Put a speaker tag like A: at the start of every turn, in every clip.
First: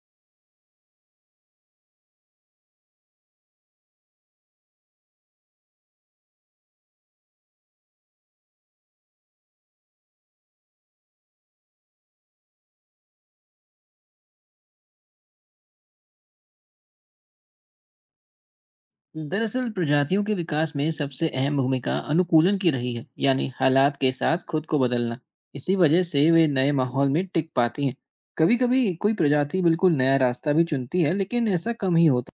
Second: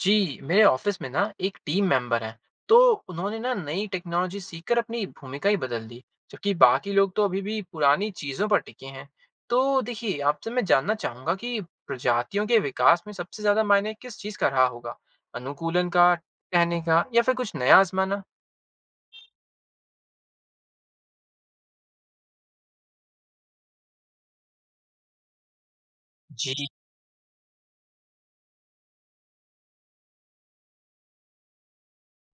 A: जी, मेरे ऑफिस में ना एक टीम मेंबर हैं, तो उन्होंने ना नई टेक्नोलॉजी सीखकर अपनी भूमिका ही बदल दी, जबकि बाकी लोग तो अभी भी पुरानी चीज़ों पर टिके हैं। तो देखिए, आपसे मैं जानना चाहूँगा कि प्रजातियों के विकास में सबसे ज़्यादा मायने किस चीज़ का रहा होगा? अनुकूलन का, कहने का या फिर कुछ नया आजमाना?
B: दरअसल प्रजातियों के विकास में सबसे अहम भूमिका अनुकूलन की रही है, यानी हालात के साथ खुद को बदलना। इसी वजह से वे
A: जी।
B: नए माहौल में टिक पाती हैं। कभी कभी कोई प्रजाति बिल्कुल नया रास्ता भी चुनती है, लेकिन ऐसा कम ही होता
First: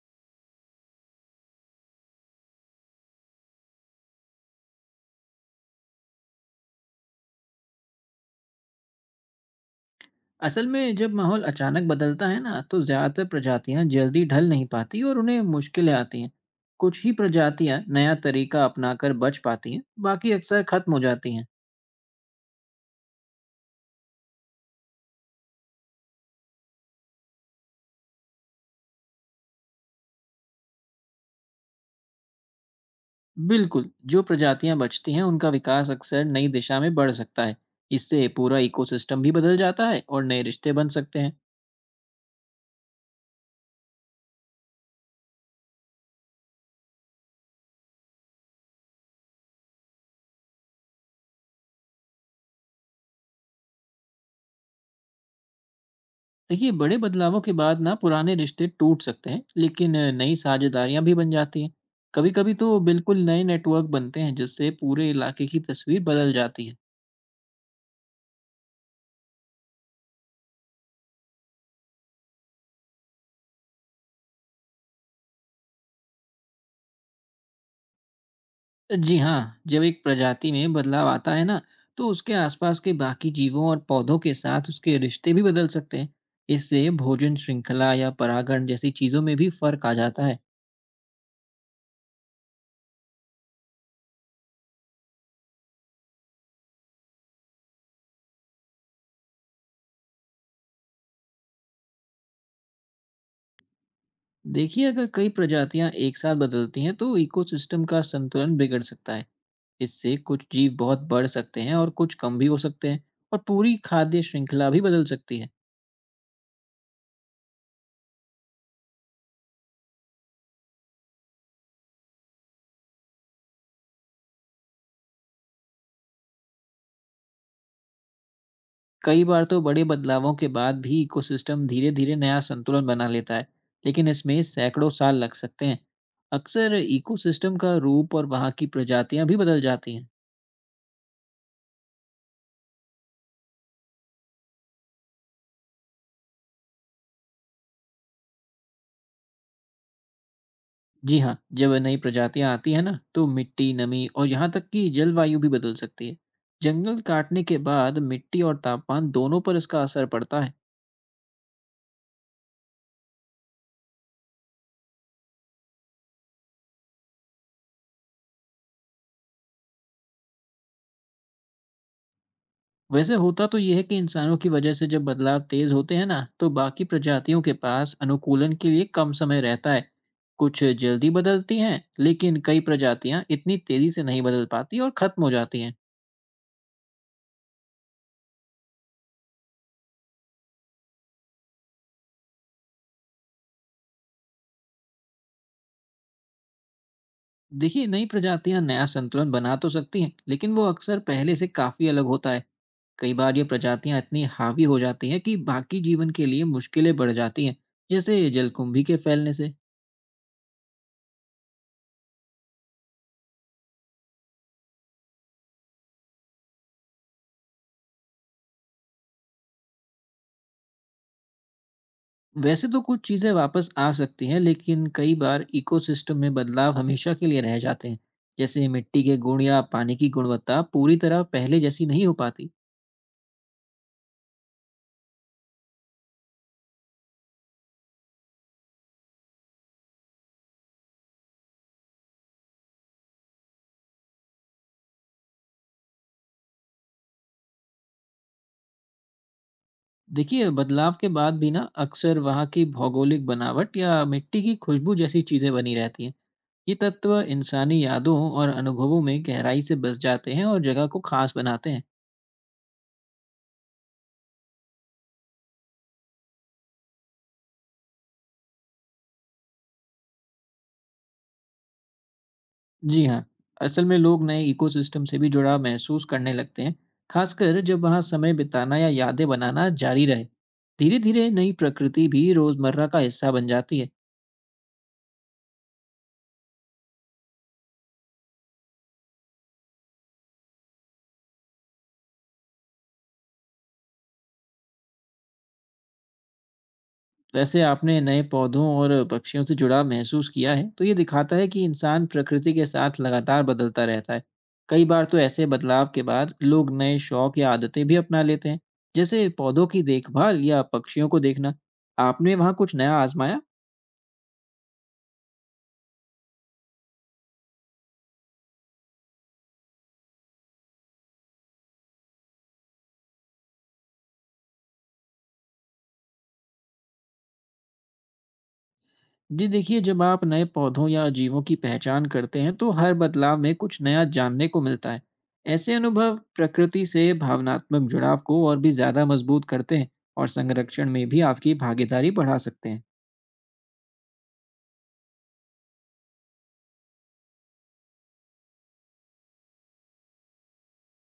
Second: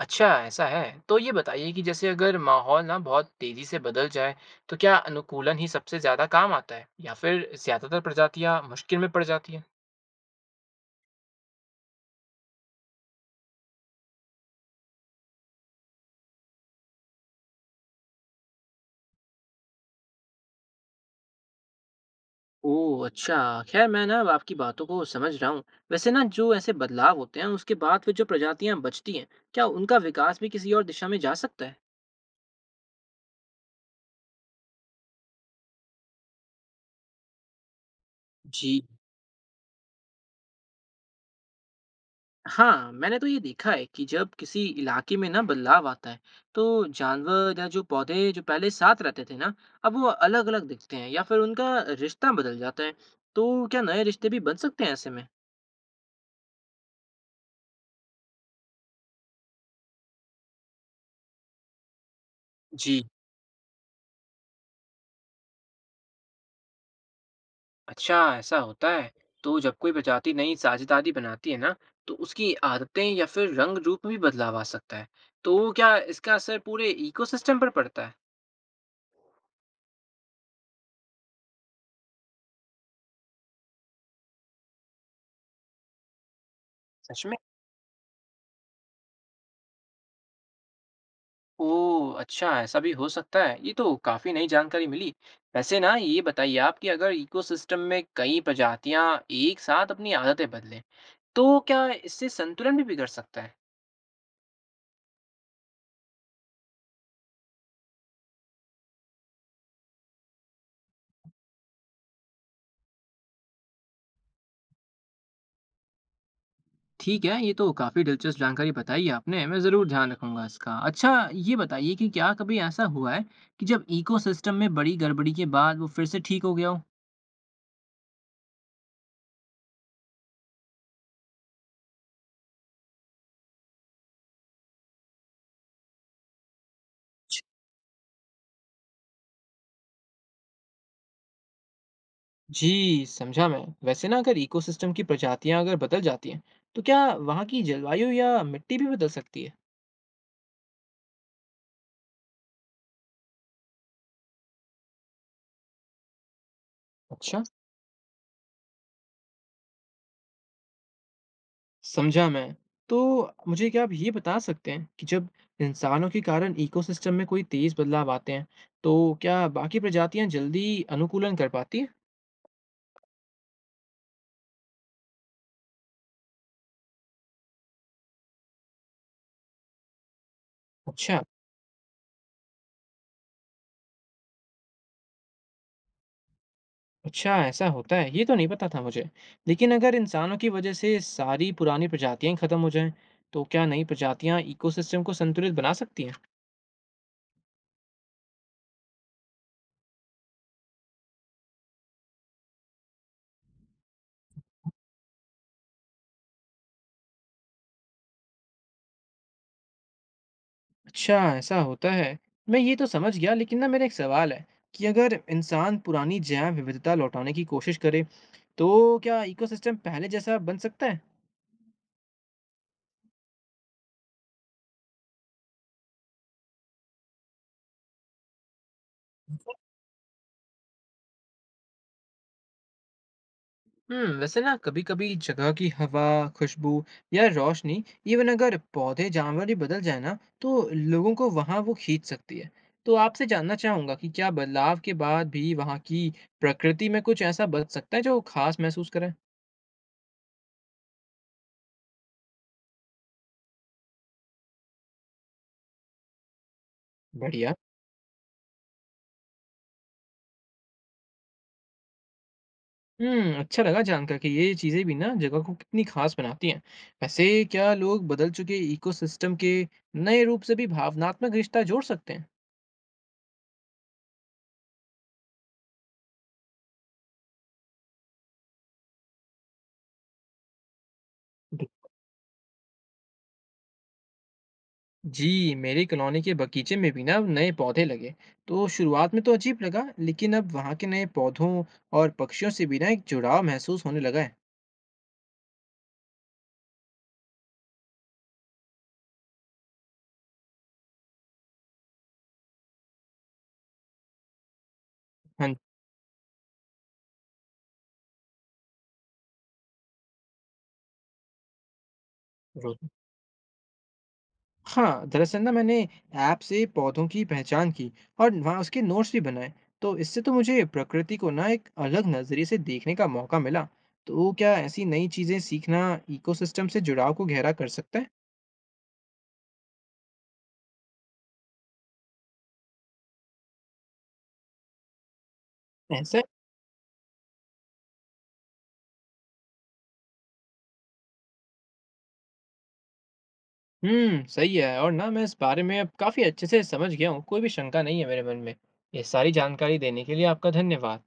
A: अच्छा, ऐसा है। तो ये बताइए कि जैसे अगर माहौल ना बहुत तेज़ी से बदल जाए, तो क्या अनुकूलन ही सबसे ज़्यादा काम आता है या फिर ज़्यादातर प्रजातियाँ मुश्किल में पड़ जाती हैं?
B: है। असल में जब माहौल अचानक बदलता है ना, तो ज़्यादातर प्रजातियां जल्दी ढल नहीं पाती और उन्हें मुश्किलें आती हैं। कुछ ही प्रजातियां नया तरीका अपनाकर बच पाती हैं। बाकी अक्सर खत्म हो जाती हैं।
A: ओह! अच्छा। ख़ैर मैं ना अब आपकी बातों को समझ रहा हूँ। वैसे ना जो ऐसे बदलाव होते हैं उसके बाद फिर जो प्रजातियाँ बचती हैं, क्या उनका विकास भी किसी और दिशा में जा सकता है?
B: बिल्कुल, जो प्रजातियां बचती हैं उनका विकास अक्सर नई दिशा में बढ़ सकता है। इससे पूरा
A: जी।
B: इकोसिस्टम भी बदल जाता है और नए रिश्ते बन सकते हैं।
A: हाँ, मैंने तो ये देखा है कि जब किसी इलाके में ना बदलाव आता है, तो जानवर या जो पौधे जो पहले साथ रहते थे ना, अब वो अलग-अलग दिखते हैं या फिर उनका रिश्ता बदल जाता है। तो क्या नए रिश्ते भी बन सकते हैं ऐसे में?
B: देखिए, बड़े बदलावों के बाद ना पुराने रिश्ते टूट सकते हैं, लेकिन नई साझेदारियां भी बन जाती हैं। कभी कभी तो
A: जी।
B: बिल्कुल नए नेटवर्क बनते हैं, जिससे पूरे इलाके की तस्वीर बदल जाती है।
A: अच्छा, ऐसा होता है। तो जब कोई प्रजाति नई साझेदारी बनाती है ना, तो उसकी आदतें या फिर रंग रूप में भी बदलाव आ सकता है। तो क्या इसका असर पूरे इकोसिस्टम पर पड़ता है?
B: जी हाँ, जब एक प्रजाति में बदलाव आता है ना, तो उसके आसपास के बाकी जीवों और पौधों के साथ उसके रिश्ते भी बदल सकते हैं। इससे
A: सच में?
B: भोजन श्रृंखला या परागण जैसी चीजों में भी फर्क आ जाता है।
A: ओह! अच्छा, ऐसा भी हो सकता है। ये तो काफ़ी नई जानकारी मिली। वैसे ना ये बताइए आप कि अगर इकोसिस्टम में कई प्रजातियाँ एक साथ अपनी आदतें बदलें, तो क्या इससे संतुलन भी बिगड़ सकता है?
B: देखिए, अगर कई प्रजातियां एक साथ बदलती हैं, तो इकोसिस्टम का संतुलन बिगड़ सकता है। इससे कुछ जीव बहुत बढ़ सकते हैं और कुछ कम भी हो सकते हैं, और पूरी खाद्य श्रृंखला भी बदल सकती है।
A: ठीक है, ये तो काफ़ी दिलचस्प जानकारी बताई आपने, मैं ज़रूर ध्यान रखूँगा इसका। अच्छा, ये बताइए कि क्या कभी ऐसा हुआ है कि जब इकोसिस्टम में बड़ी गड़बड़ी के बाद वो फिर से ठीक हो गया हो?
B: कई बार तो बड़े बदलावों के बाद भी इकोसिस्टम धीरे-धीरे नया संतुलन बना लेता है, लेकिन इसमें सैकड़ों साल लग सकते हैं। अक्सर
A: छ-
B: इकोसिस्टम का रूप और वहाँ की प्रजातियाँ भी बदल जाती हैं।
A: जी, समझा मैं। वैसे ना अगर इकोसिस्टम की प्रजातियां अगर बदल जाती हैं, तो क्या वहाँ की जलवायु या मिट्टी भी बदल सकती है?
B: जी हाँ, जब नई प्रजातियाँ आती हैं ना, तो मिट्टी, नमी और यहाँ तक कि जलवायु भी बदल सकती है। जंगल
A: अच्छा,
B: काटने के बाद मिट्टी और तापमान दोनों पर इसका असर पड़ता है।
A: समझा मैं। तो मुझे क्या आप ये बता सकते हैं कि जब इंसानों के कारण इकोसिस्टम में कोई तेज बदलाव आते हैं, तो क्या बाकी प्रजातियां जल्दी अनुकूलन कर पाती हैं?
B: वैसे होता तो यह है कि इंसानों की वजह से जब बदलाव तेज होते हैं ना, तो बाकी प्रजातियों के पास अनुकूलन के लिए कम समय रहता है। कुछ जल्दी
A: अच्छा।
B: बदलती हैं, लेकिन कई प्रजातियां इतनी तेजी से नहीं बदल पाती और खत्म हो जाती हैं।
A: अच्छा ऐसा होता है, ये तो नहीं पता था मुझे। लेकिन अगर इंसानों की वजह से सारी पुरानी प्रजातियां खत्म हो जाएं, तो क्या नई प्रजातियां इकोसिस्टम को संतुलित बना सकती हैं?
B: देखिए, नई प्रजातियां नया संतुलन बना तो सकती हैं, लेकिन वो अक्सर पहले से काफी अलग होता है। कई बार ये प्रजातियां इतनी हावी हो जाती हैं कि बाकी जीवन के लिए मुश्किलें बढ़ जाती हैं, जैसे जलकुंभी के फैलने से।
A: अच्छा, ऐसा होता है। मैं ये तो समझ गया, लेकिन ना मेरा एक सवाल है कि अगर इंसान पुरानी जैव विविधता लौटाने की कोशिश करे, तो क्या इकोसिस्टम पहले जैसा बन सकता है?
B: वैसे तो कुछ चीज़ें वापस आ सकती हैं, लेकिन कई बार इकोसिस्टम में बदलाव हमेशा के लिए रह जाते हैं। जैसे मिट्टी के गुण या पानी की गुणवत्ता पूरी तरह पहले जैसी नहीं हो पाती।
A: हम्म। वैसे ना कभी कभी जगह की हवा, खुशबू या रोशनी, इवन अगर पौधे जानवर ही बदल जाए ना, तो लोगों को वहां वो खींच सकती है। तो आपसे जानना चाहूंगा कि क्या बदलाव के बाद भी वहां की प्रकृति में कुछ ऐसा बच सकता है जो खास महसूस करें?
B: देखिए, बदलाव के बाद भी ना अक्सर वहाँ की भौगोलिक बनावट या मिट्टी की खुशबू जैसी चीज़ें बनी रहती हैं। ये तत्व
A: बढ़िया।
B: इंसानी यादों और अनुभवों में गहराई से बस जाते हैं और जगह को खास बनाते हैं।
A: हम्म, अच्छा लगा जानकर कि ये चीजें भी ना जगह को कितनी खास बनाती हैं। वैसे, क्या लोग बदल चुके इकोसिस्टम के नए रूप से भी भावनात्मक रिश्ता जोड़ सकते
B: जी हाँ, असल में लोग नए इकोसिस्टम से भी जुड़ाव महसूस करने लगते हैं, खासकर जब वहाँ समय बिताना या यादें बनाना जारी रहे। धीरे-धीरे नई
A: हैं?
B: प्रकृति भी रोजमर्रा का हिस्सा बन जाती है।
A: जी, मेरी कॉलोनी के बगीचे में भी ना अब नए पौधे लगे, तो शुरुआत में तो अजीब लगा, लेकिन अब वहाँ के नए पौधों और पक्षियों से भी ना एक जुड़ाव महसूस होने लगा है।
B: वैसे आपने नए पौधों और पक्षियों से जुड़ाव महसूस किया है, तो ये दिखाता है कि इंसान प्रकृति के साथ लगातार बदलता रहता है। कई बार तो ऐसे
A: हाँ।
B: बदलाव के बाद लोग नए शौक या आदतें भी अपना लेते हैं, जैसे पौधों की देखभाल या पक्षियों को देखना। आपने वहाँ कुछ
A: जरूर।
B: नया आजमाया?
A: हाँ, दरअसल ना मैंने ऐप से पौधों की पहचान की और वहाँ उसके नोट्स भी बनाए, तो इससे तो मुझे प्रकृति को ना एक अलग नजरिए से देखने का मौका मिला। तो क्या ऐसी नई चीजें सीखना इकोसिस्टम से जुड़ाव को गहरा कर सकता है?
B: जी देखिए, जब आप नए पौधों या जीवों की पहचान करते हैं तो हर बदलाव में कुछ नया जानने को मिलता है। ऐसे अनुभव
A: ऐसा है?
B: प्रकृति से भावनात्मक जुड़ाव को और भी ज्यादा मजबूत करते हैं और संरक्षण में भी आपकी भागीदारी बढ़ा सकते हैं।
A: हुँ, सही है। और ना मैं इस बारे में अब काफ़ी अच्छे से समझ गया हूँ, कोई भी शंका नहीं है मेरे मन में। ये सारी जानकारी देने के लिए आपका धन्यवाद।